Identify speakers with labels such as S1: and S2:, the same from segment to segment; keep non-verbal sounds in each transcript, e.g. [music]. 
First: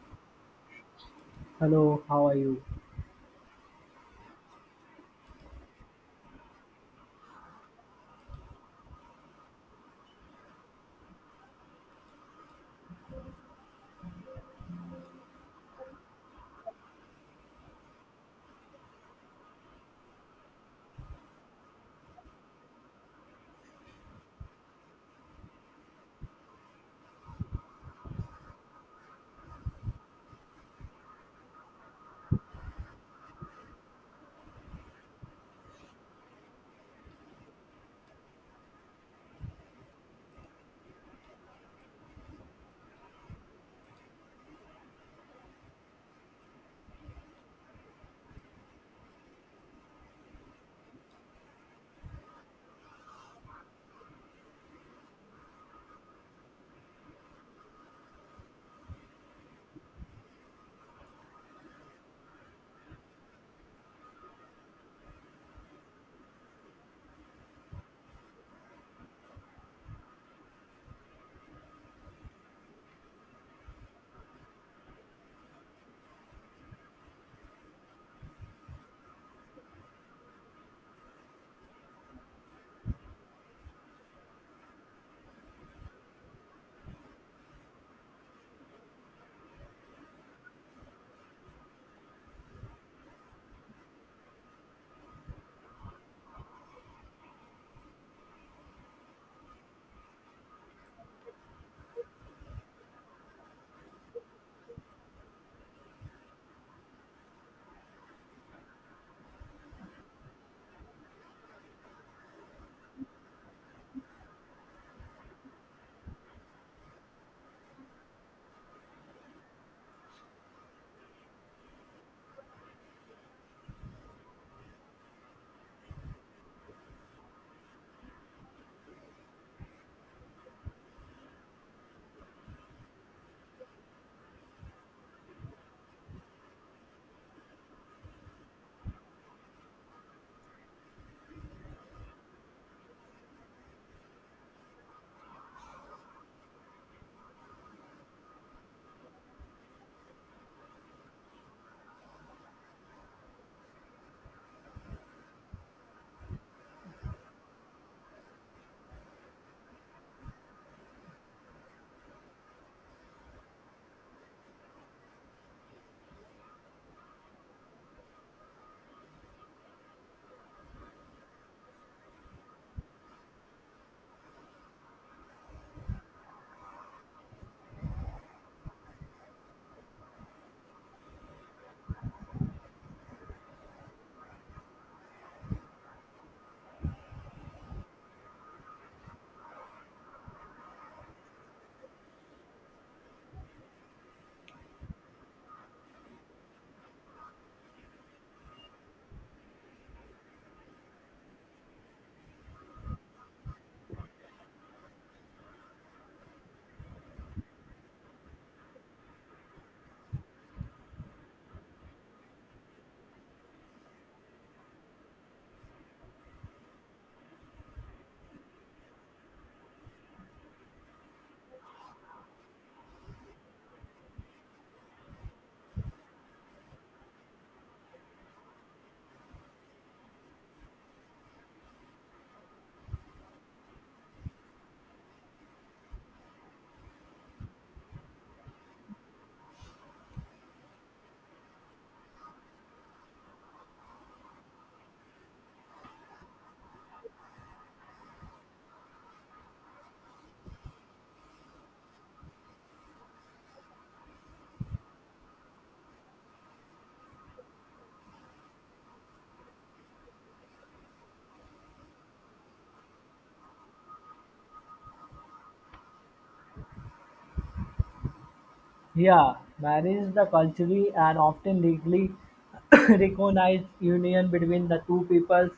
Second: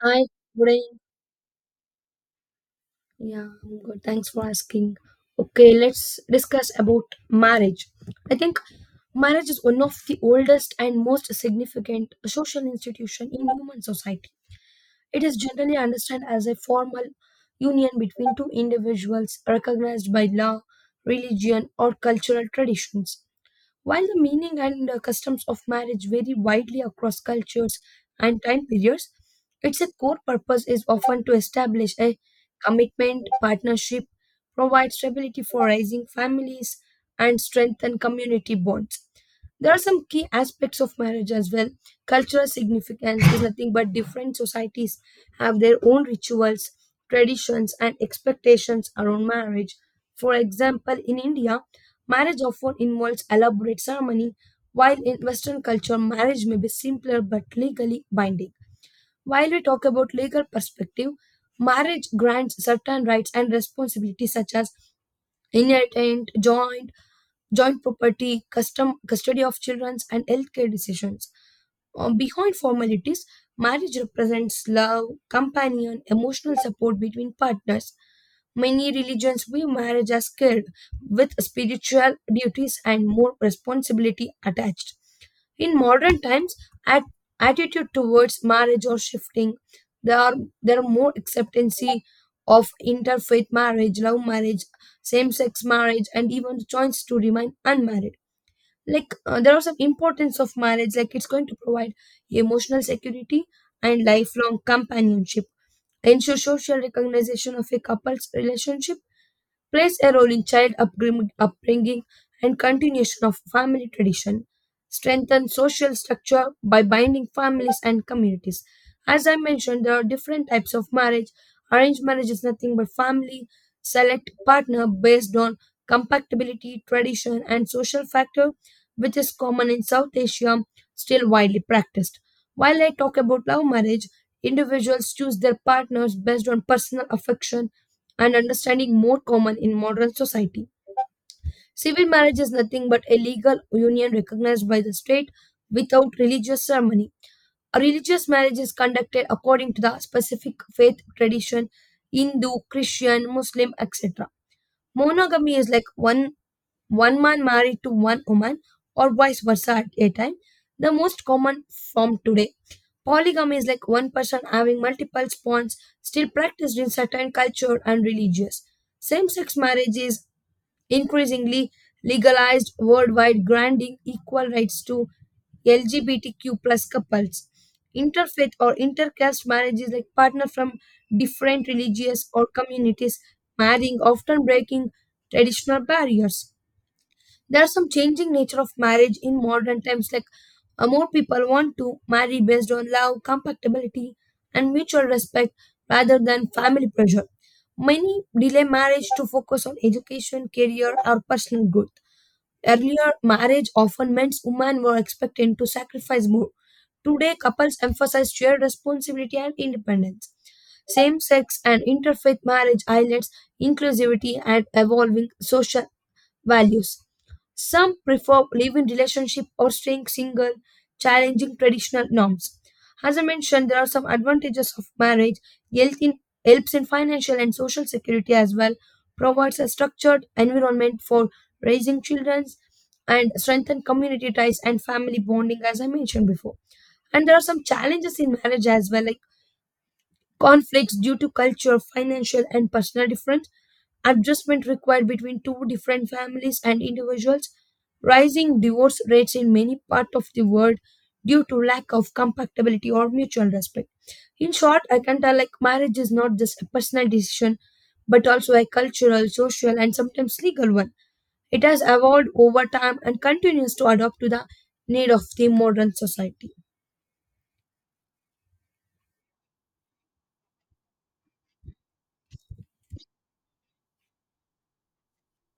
S1: Hi, good evening.
S2: Hello, how are you?
S1: Yeah, I'm good. Thanks for asking. Okay, let's discuss about marriage. I think marriage is one of the oldest and most significant social institution in human society. It is generally understood as a formal union between two individuals recognized by law, religion, or cultural traditions. While the meaning and customs of marriage vary widely across cultures and time periods, its core purpose is often to establish a commitment, partnership, provide stability for raising families, and strengthen community bonds. There are some key aspects of marriage as well. Cultural significance is nothing but different societies have their own rituals, traditions, and expectations around marriage. For example, in India, marriage often involves elaborate ceremony, while in Western culture, marriage may be simpler but legally binding. While we talk about legal perspective, marriage grants certain rights and responsibilities such as inheritance, joint property, custom custody of children, and healthcare decisions. Behind formalities, marriage represents love, companion, emotional support between partners. Many religions view marriage as sacred, with spiritual duties and more responsibility attached. In modern times, at, attitude towards marriage are shifting. There are there are more acceptancy of interfaith marriage, love marriage, same-sex marriage, and even the choice to remain unmarried. Like there are some importance of marriage like it's going to provide emotional security and lifelong companionship, ensure social recognition of a couple's relationship, plays a role in upbringing and continuation of family tradition, strengthen social structure by binding families and communities. As I mentioned, there are different types of marriage. Arranged marriage is nothing but family select partner based on compatibility, tradition, and social factor, which is common in South Asia, still widely practiced. While I talk about love marriage, individuals choose their partners based on personal affection and understanding, more common in modern society. Civil marriage is nothing but a legal union recognized by the state without religious ceremony. A religious marriage is conducted according to the specific faith tradition: Hindu, Christian, Muslim, etc. Monogamy is like one man married to one woman or vice versa at a time. The most common form today. Polygamy is like one person having multiple spawns, still practiced in certain culture and religious. Same-sex marriage is increasingly legalized worldwide, granting equal rights to LGBTQ plus couples. Interfaith or intercaste marriages like partner from different religious or communities marrying, often breaking traditional barriers. There's some changing nature of marriage in modern times, like more people want to marry based on love, compatibility, and mutual respect rather than family pressure. Many delay marriage to focus on education, career, or personal growth. Earlier marriage often meant women were expected to sacrifice more. Today couples emphasize shared responsibility and independence. Same-sex and interfaith marriage highlights inclusivity and evolving social values. Some prefer live-in relationship or staying single, challenging traditional norms. As I mentioned, there are some advantages of marriage. Health in, Helps in financial and social security as well. Provides a structured environment for raising children and strengthen community ties and family bonding, as I mentioned before. And there are some challenges in marriage as well, like conflicts due to culture, financial, and personal difference, adjustment required between two different families and individuals, rising divorce rates in many parts of the world due to lack of compatibility or mutual respect. In short, I can tell like marriage is not just a personal decision but also a cultural, social, and sometimes legal one. It has evolved over time and continues to adapt to the need of the modern society.
S2: Yeah, marriage is the culturally and often legally [coughs] recognized union between the two peoples,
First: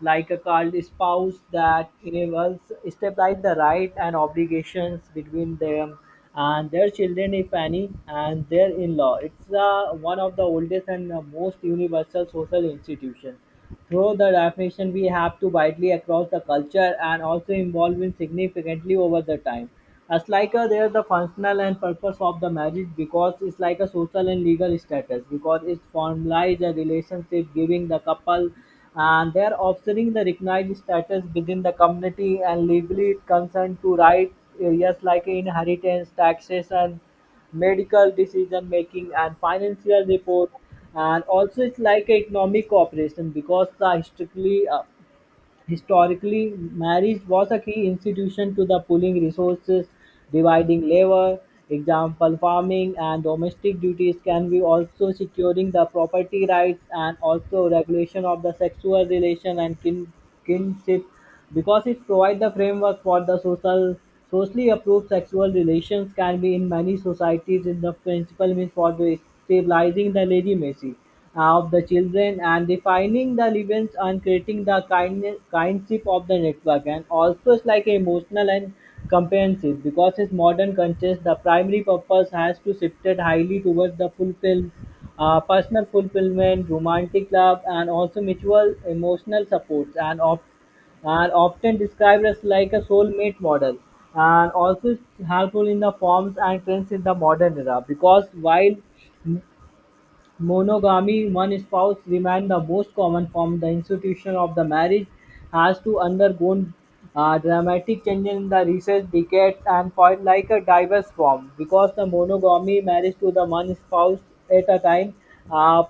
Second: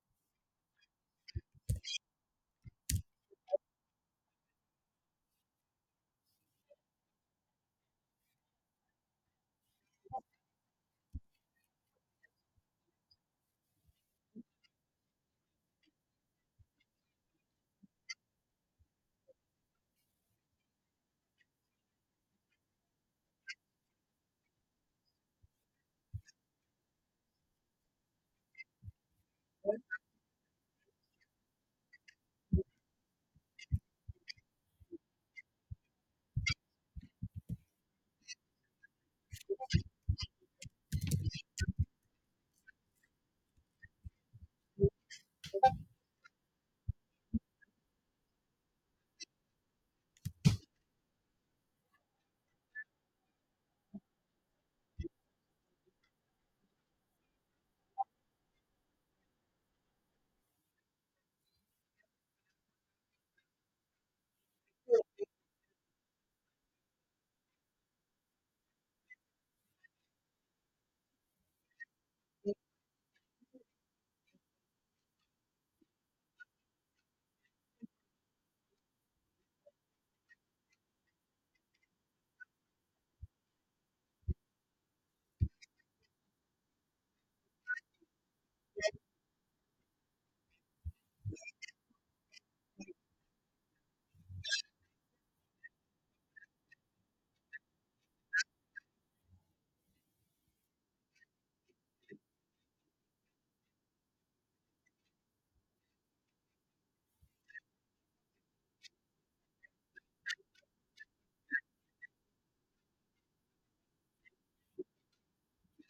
S2: like a called spouse, that enables stabilize the right and obligations between them and their children, if any, and their in-law. It's one of the oldest and most universal social institutions. Through the definition, we have to widely across the culture and also involve in significantly over the time. As like a, there the functional and purpose of the marriage, because it's like a social and legal status, because it formalizes a relationship giving the couple and their offspring the recognized status within the community, and legally it concerned to right areas like inheritance, taxation, medical decision making, and financial report. And also it's like a economic cooperation, because the historically Historically, marriage was a key institution to the pooling resources, dividing labor, example farming and domestic duties, can be also securing the property rights, and also regulation of the sexual relation and kinship, because it provides the framework for the socially approved sexual relations, can be in many societies in the principle means for the stabilizing the legitimacy of the children, and defining the events and creating the kindness kindship of the network. And also it's like emotional and comprehensive, because in modern context the primary purpose has to shifted highly towards the fulfill personal fulfillment, romantic love, and also mutual emotional supports, and often described as like a soulmate model. And also it's helpful in the forms and trends in the modern era, because while m- monogamy, one spouse, remained the most common form, the institution of the marriage has to undergone dramatic changes in the recent decades, and quite like a diverse form, because the monogamy marriage to the one spouse at a time. uh,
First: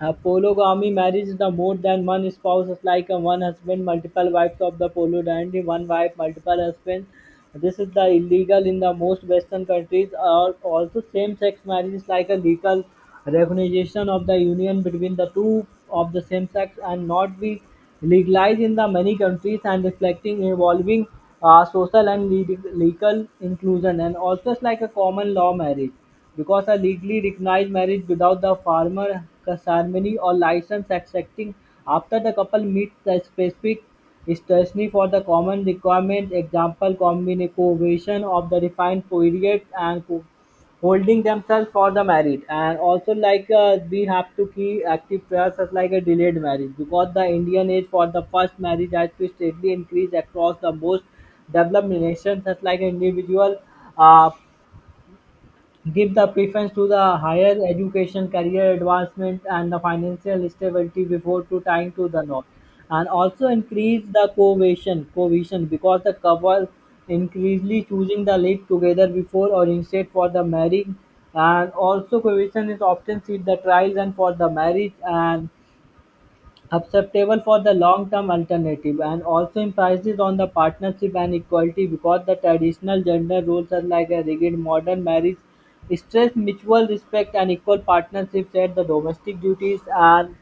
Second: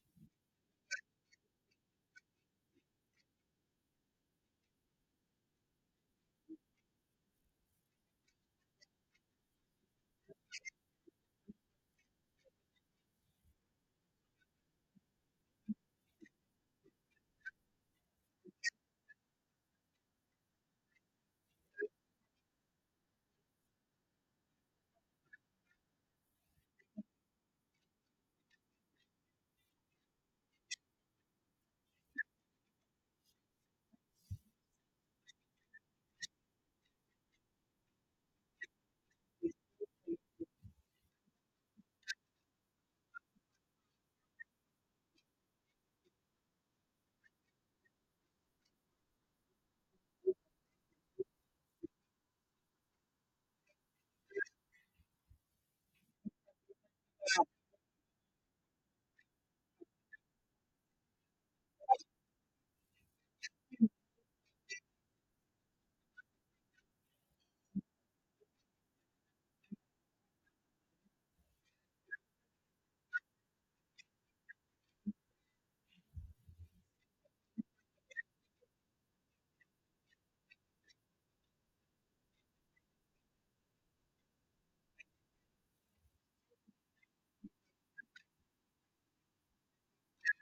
S2: a polygamy marriage is the more than one spouse, it's like a one husband, multiple wives of the polygamy, one wife, multiple husbands. This is the illegal in the most Western countries. Or also same-sex marriage is like a legal recognition of the union between the two of the same sex, and not be legalized in the many countries, and reflecting evolving social and legal inclusion. And also it's like a common law marriage, because a legally recognized marriage without the formal ceremony or license accepting after the couple meets the specific statutory for the common requirement, example combination of the defined period and holding themselves for the marriage. And also, like we have to keep active prayers as like a delayed marriage, because the indian age for the first marriage has to steadily increase across the most developed nations, as like individual uh, give the preference to the higher education, career advancement, and the financial stability before to tying to the north, and also increase the cohesion, because the couple increasingly choosing the lead together before or instead for the marriage, and also cohesion is often seen the trials and for the marriage and acceptable for the long-term alternative. And also emphasis on the partnership and equality, because the traditional gender roles are like a rigid, modern marriage stress mutual respect and equal partnership at the domestic duties and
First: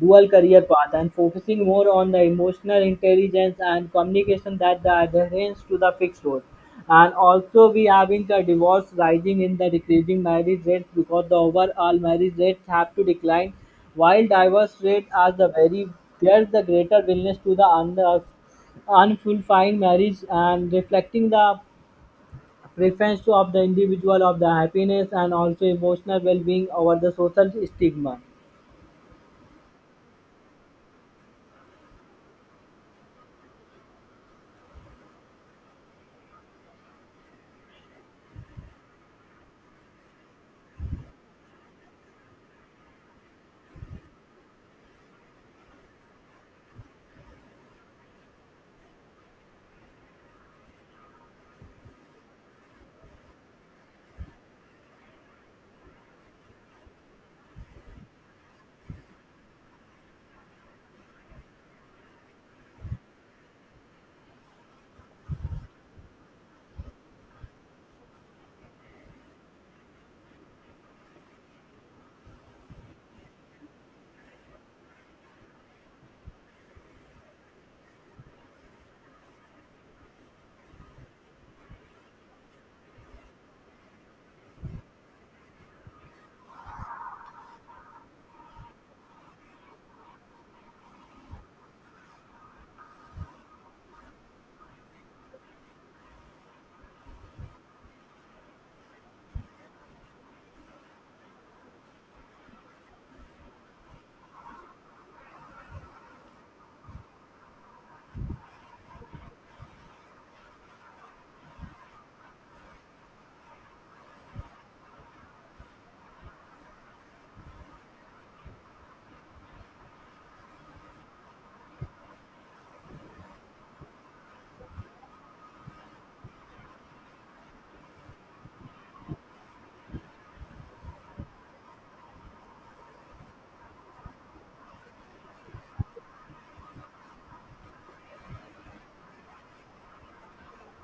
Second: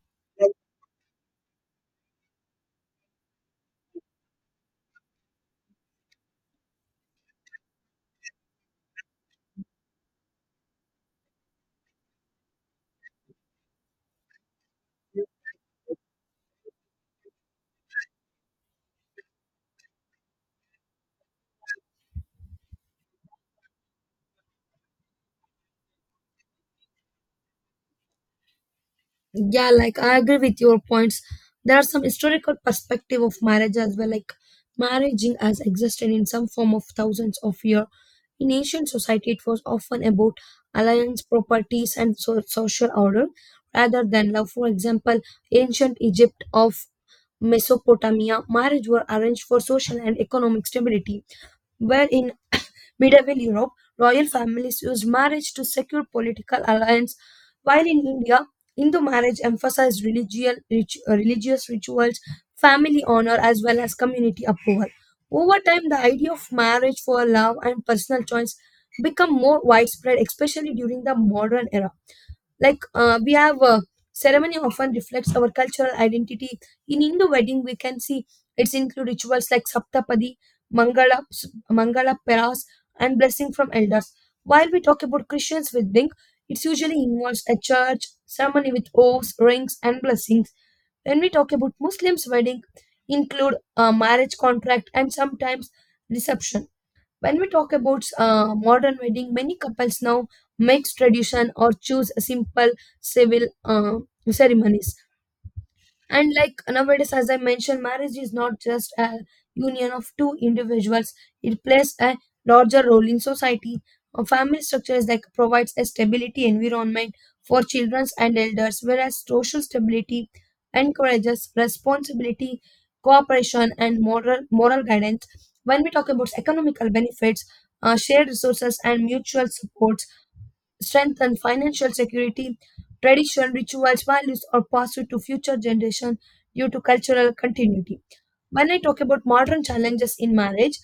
S2: dual career path, and focusing more on the emotional intelligence and communication that the adherence to the fixed role. And also we having the divorce rising in the decreasing marriage rates, because the overall marriage rates have to decline while divorce rate are the very, there's the greater willingness to the unfulfilling marriage, and reflecting the preference of the individual of the happiness and also emotional well-being over the social stigma.
S1: Yeah, like I agree with your points. There are some historical perspective of marriage as well. Like marrying has existed in some form of thousands of years. In ancient society, it was often about alliance, properties, and social order rather than love. For example, ancient Egypt of Mesopotamia, marriage were arranged for social and economic stability, where in Medieval Europe, royal families used marriage to secure political alliance, while in India, Hindu marriage emphasized religious rituals, family honor, as well as community approval. Over time, the idea of marriage for love and personal choice become more widespread, especially during the modern era. Like we have ceremony often reflects our cultural identity. In Hindu wedding, we can see it's include rituals like Saptapadi, Mangala, Mangala Peras, and blessing from elders. While we talk about Christians wedding, it usually involves a church ceremony with oaths, rings, and blessings. When we talk about Muslims wedding, include a marriage contract and sometimes reception. When we talk about modern wedding, many couples now mix tradition or choose simple civil ceremonies. And like nowadays, as I mentioned, marriage is not just a union of two individuals. It plays a larger role in society. A family structure is like provides a stability environment for children and elders, whereas social stability encourages responsibility, cooperation, and moral guidance. When we talk about economical benefits, shared resources, and mutual support, strengthen financial security, tradition, rituals, values, or pass it to future generation due to cultural continuity. When I talk about modern challenges in marriage,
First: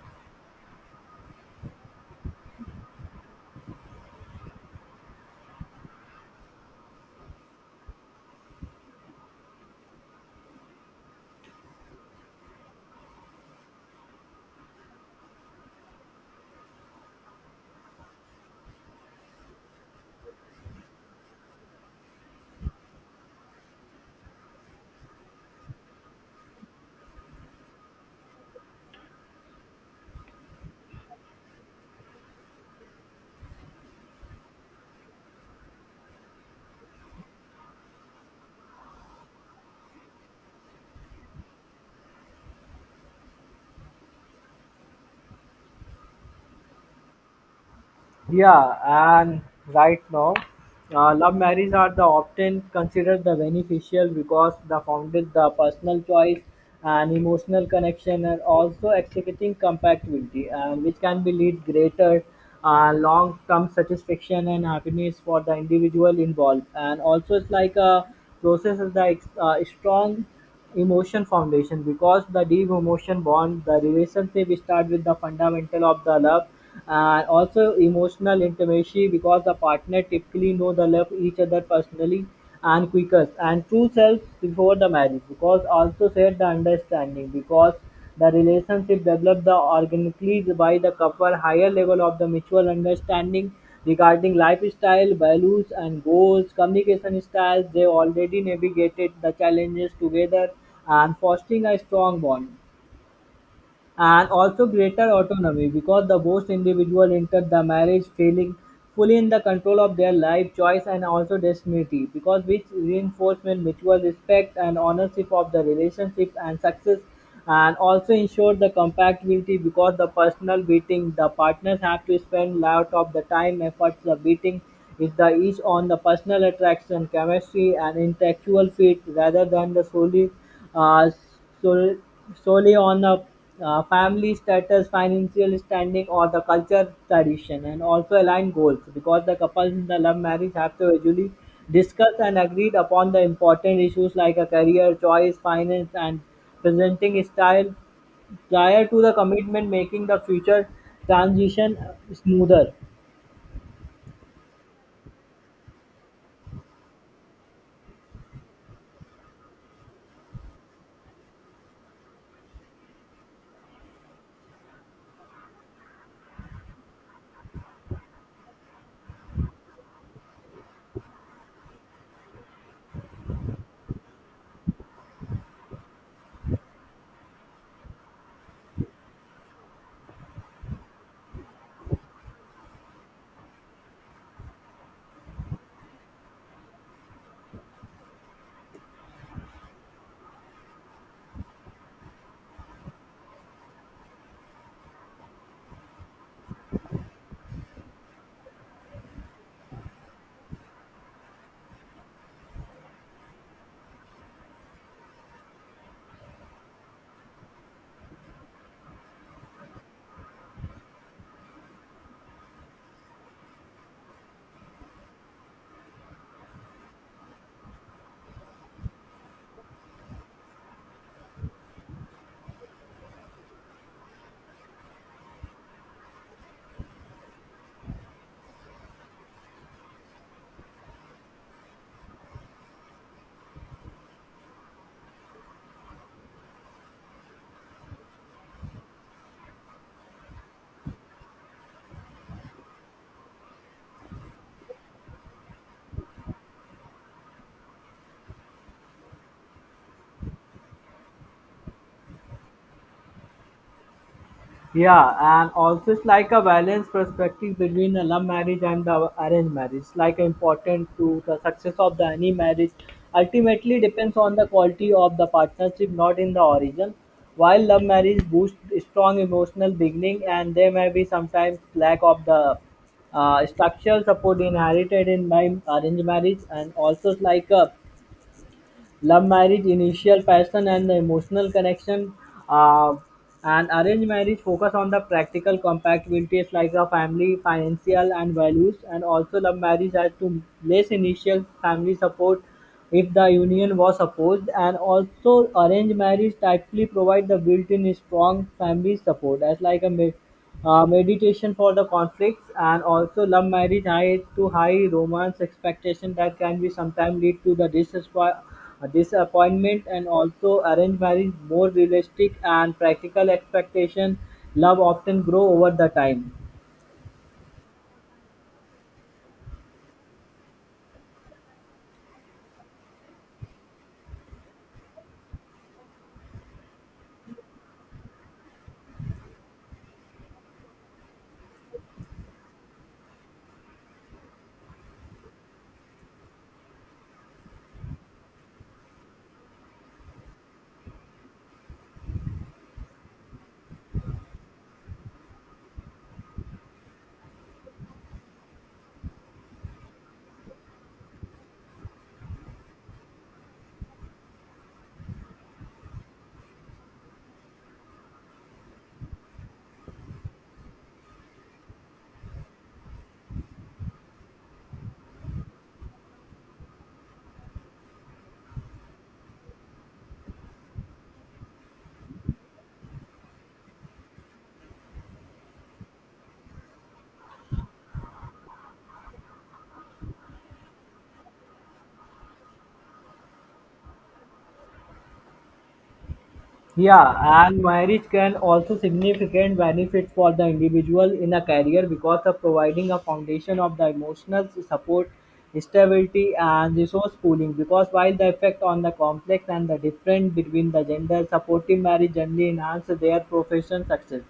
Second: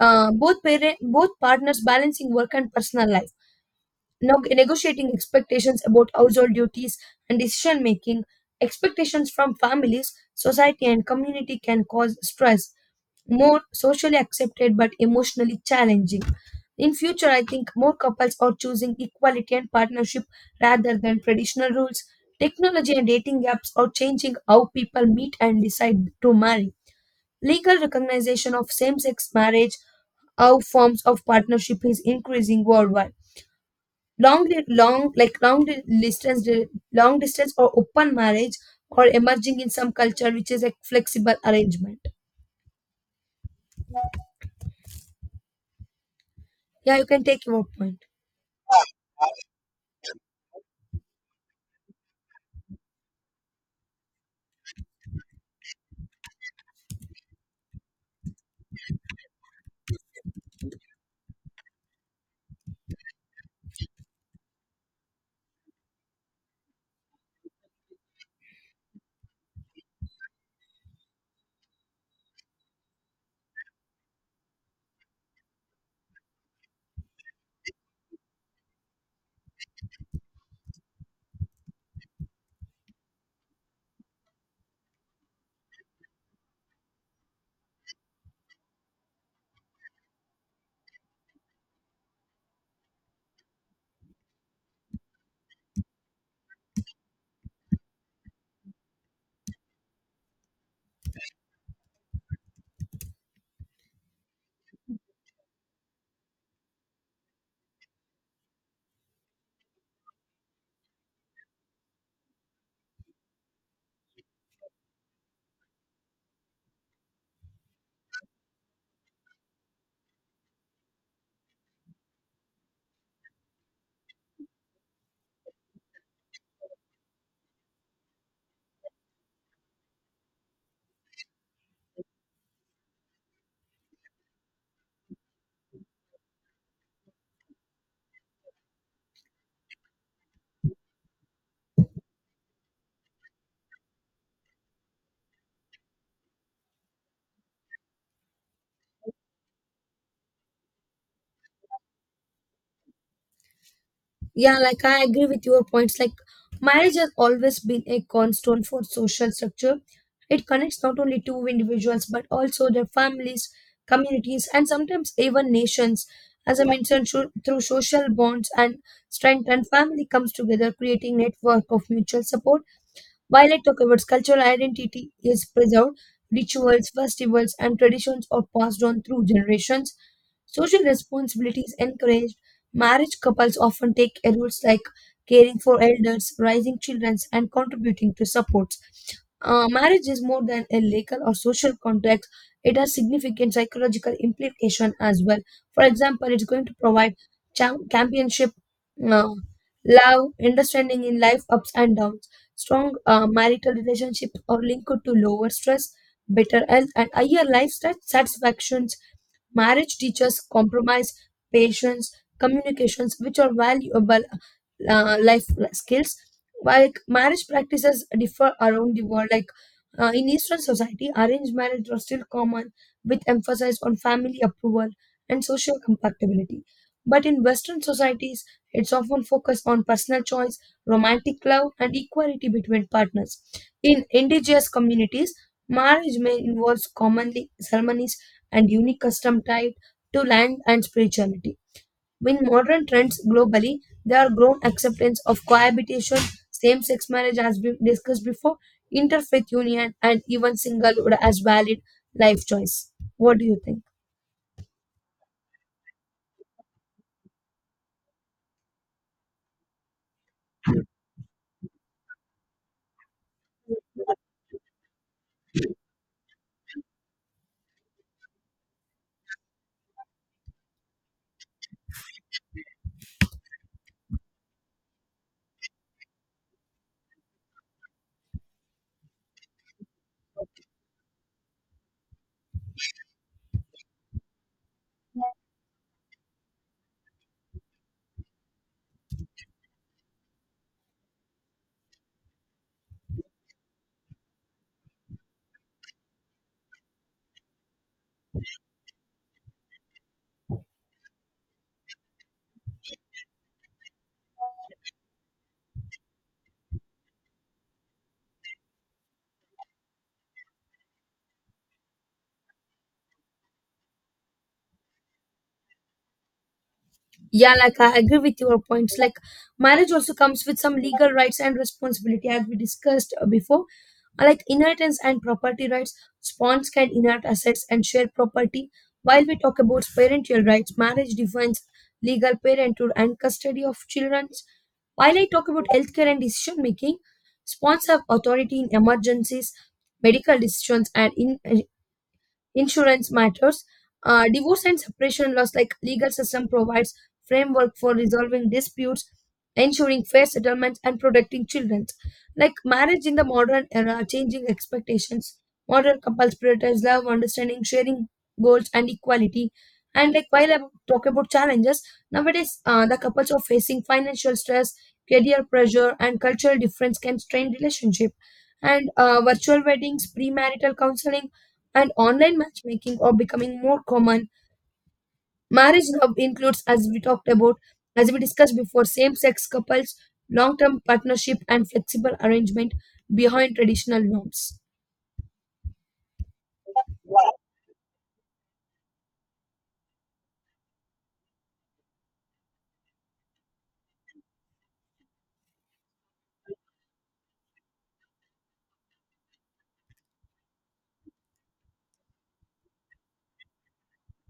S1: both partners balancing work and personal life, negotiating expectations about household duties and decision making, expectations from families, society, and community can cause stress, more socially accepted but emotionally challenging. In future, I think more couples are choosing equality and partnership rather than traditional rules. Technology and dating apps are changing how people meet and decide to marry. Legal recognition of same sex marriage, how forms of partnership is increasing worldwide. Long distance, long distance or open marriage are emerging in some culture, which is a flexible arrangement. Yeah, you can take your point.
S2: Yeah, and right now, love marriages are the often considered the beneficial, because the founded the personal choice and emotional connection, and also executing compatibility, and which can be lead greater long-term satisfaction and happiness for the individual involved. And also, it's like a process of the strong emotion foundation, because the deep emotion bond the relationship start with the fundamental of the love, and also emotional intimacy, because the partner typically know the love each other personally, and quickest and true selves before the marriage, because also share the understanding, because the relationship developed the organically by the couple, higher level of the mutual understanding regarding lifestyle, values and goals, communication styles. They already navigated the challenges together and fostering a strong bond, and also greater autonomy, because the most individual enter the marriage feeling fully in the control of their life choice and also destiny, because which reinforcement mutual respect and ownership of the relationship and success, and also ensure the compatibility, because the personal beating the partners have to spend lot of the time efforts the beating, is the each on the personal attraction, chemistry, and intellectual fit, rather than the uh, solely solely on the family status, financial standing, or the culture tradition. And also align goals, because the couples in the love marriage have to usually discuss and agreed upon the important issues like a career choice, finance, and presenting style prior to the commitment, making the future transition smoother.
S1: Yeah, like I agree with your points. Like marriage has always been a cornerstone for social structure. It connects not only two individuals but also their families, communities, and sometimes even nations. As I mentioned, through social bonds and strength, and family comes together, creating network of mutual support. While I talk about cultural identity is preserved, rituals, festivals, and traditions are passed on through generations. Social responsibility is encouraged. Marriage couples often take roles like caring for elders, raising children, and contributing to supports. Marriage is more than a legal or social contract. It has significant psychological implication as well. For example, it's going to provide championship, uh, love, understanding in life ups and downs. Strong marital relationships are linked to lower stress, better health, and higher life satisfaction. Marriage teaches compromise, patience, communications, which are valuable life skills. While marriage practices differ around the world, like in Eastern society, arranged marriage was still common with emphasis on family approval and social compatibility. But in Western societies, it's often focused on personal choice, romantic love, and equality between partners. In indigenous communities, marriage may involve commonly ceremonies and unique custom tied to land and spirituality. With modern trends globally, there are grown acceptance of cohabitation, same sex marriage, as we discussed before, interfaith union, and even singlehood as valid life choice. What do you think?
S2: Yeah, and also it's like a balanced perspective between a love marriage and the arranged marriage. It's like important to the success of the any marriage. Ultimately depends on the quality of the partnership, not in the origin. While love marriage boosts strong emotional beginning, and there may be sometimes lack of the structural support inherited in my arranged marriage. And also, like a, love marriage, initial passion and the emotional connection. Uh, and arranged marriage focus on the practical compatibilities like the family, financial, and values. And also love marriage has to less initial family support if the union was opposed. And also arranged marriage typically provide the built-in strong family support as like a meditation for the conflicts. And also love marriage high to high romance expectation that can be sometimes lead to the disappointment, and also arranged marriage more realistic and practical expectation, love often grow over the time.
S1: Yeah, like I agree with your points. Like marriage also comes with some legal rights and responsibility, as we discussed before. Like inheritance and property rights, spawns can inherit assets and share property. While we talk about parental rights, marriage defines legal parenthood and custody of children. While I talk about healthcare and decision making, spawns have authority in emergencies, medical decisions, and in insurance matters. Divorce and separation laws, like legal system provides framework for resolving disputes, ensuring fair settlements and protecting children. Like marriage in the modern era, changing expectations, modern couples prioritize love, understanding, sharing goals, and equality. And like while I talk about challenges nowadays, the couples are facing financial stress, career pressure, and cultural difference can strain relationship. And virtual weddings, premarital counseling, and online matchmaking are becoming more common. Marriage love includes, as we talked about, as we discussed before, same sex couples, long term partnership, and flexible arrangement behind traditional norms.
S2: Yeah, and marriage can also significant benefit for the individual in a career, because of providing a foundation of the emotional support, stability, and resource pooling. Because while the effect on the complex and the difference between the gender, supportive marriage generally enhance their professional success.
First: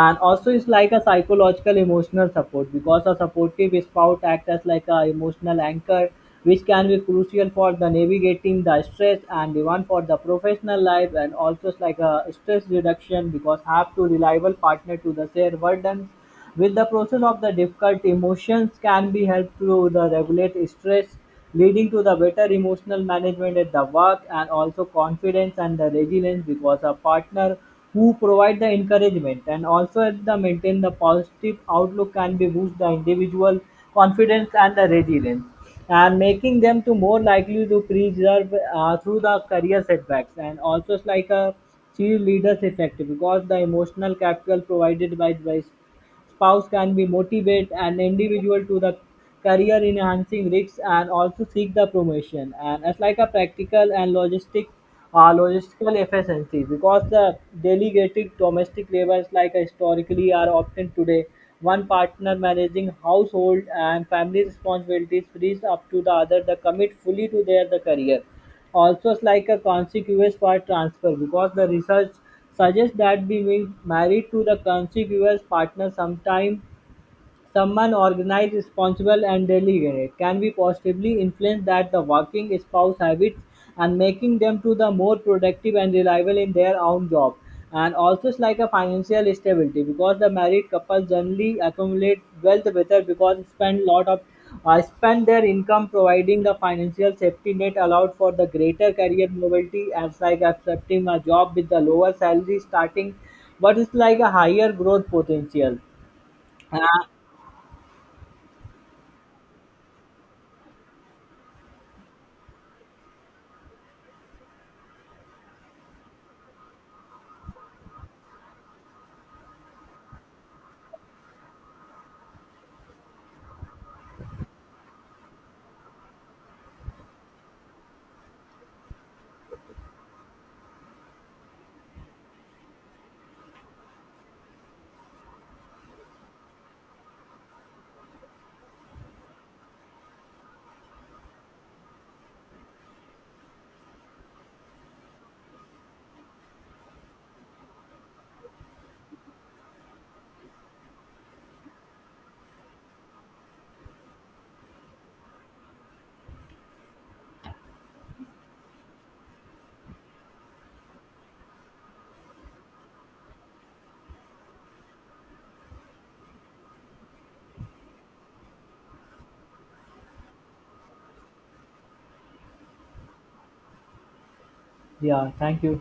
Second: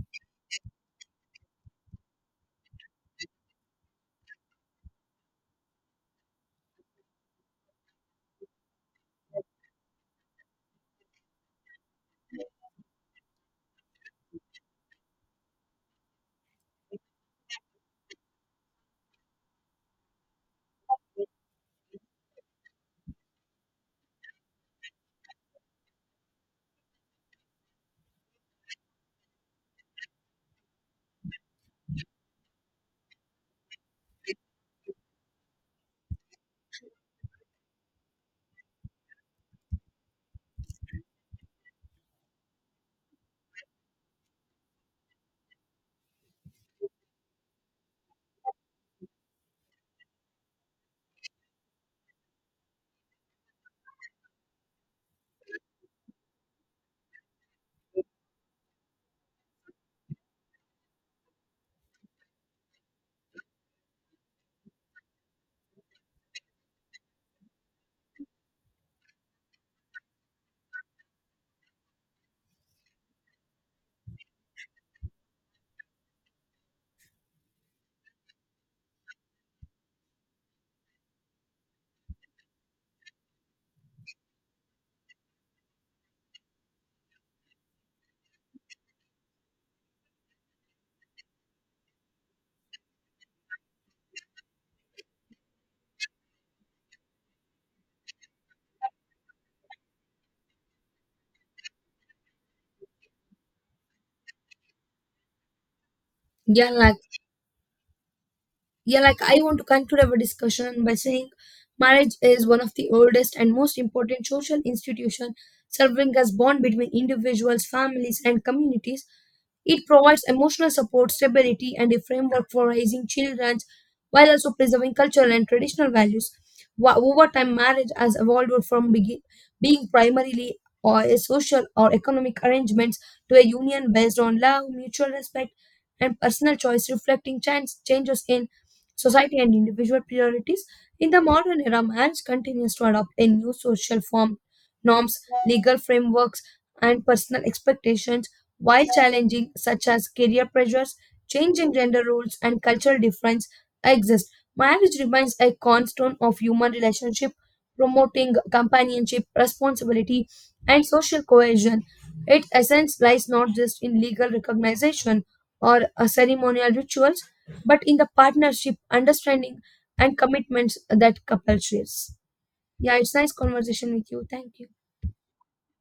S2: And also it's like a psychological emotional support, because a supportive spouse acts as like a emotional anchor, which can be crucial for the navigating the stress and demand for the professional life. And also it's like a stress reduction, because have to reliable partner to the share burden with the process of the difficult, emotions can be helped to the regulate stress, leading to the better emotional management at the work. And also confidence and the resilience, because a partner who provide the encouragement and also at the maintain the positive outlook can be boost the individual confidence and the resilience, and making them to more likely to preserve through the career setbacks. And also it's like a cheerleaders effect, because the emotional capital provided by spouse can be motivate an individual to the career enhancing risks, and also seek the promotion. And it's like a practical and logistical efficiency, because the delegated domestic labors like historically are often today, one partner managing household and family responsibilities frees up to the other the commit fully to their the career. Also is like a contiguous part transfer, because the research suggests that being married to the contiguous partner, sometime someone organized, responsible and deliberate, can be positively influence that the working spouse habits, and making them to the more productive and reliable in their own job. And also it's like a financial stability, because the married couples generally accumulate wealth better, because spend lot of spend their income providing the financial safety net allowed for the greater career mobility, as like accepting a job with the lower salary starting but it's like a higher growth potential.
S1: Yeah, like, yeah, like I want to conclude our discussion by saying marriage is one of the oldest and most important social institution serving as bond between individuals, families, and communities. It provides emotional support, stability, and a framework for raising children while also preserving cultural and traditional values. Over time, marriage has evolved from being primarily or a social or economic arrangements to a union based on love, mutual respect, and personal choice, reflecting changes in society and individual priorities. In the modern era, marriage continues to adopt a new social form, norms, legal frameworks, and personal expectations. While challenging such as career pressures, changing gender roles, and cultural difference exist, marriage remains a cornerstone of human relationship, promoting companionship, responsibility, and social cohesion. Its essence lies not just in legal recognition or ceremonial rituals, but in the partnership, understanding, and commitments that couple shares. Yeah, it's nice conversation with you. Thank you.
S2: Yeah, thank you.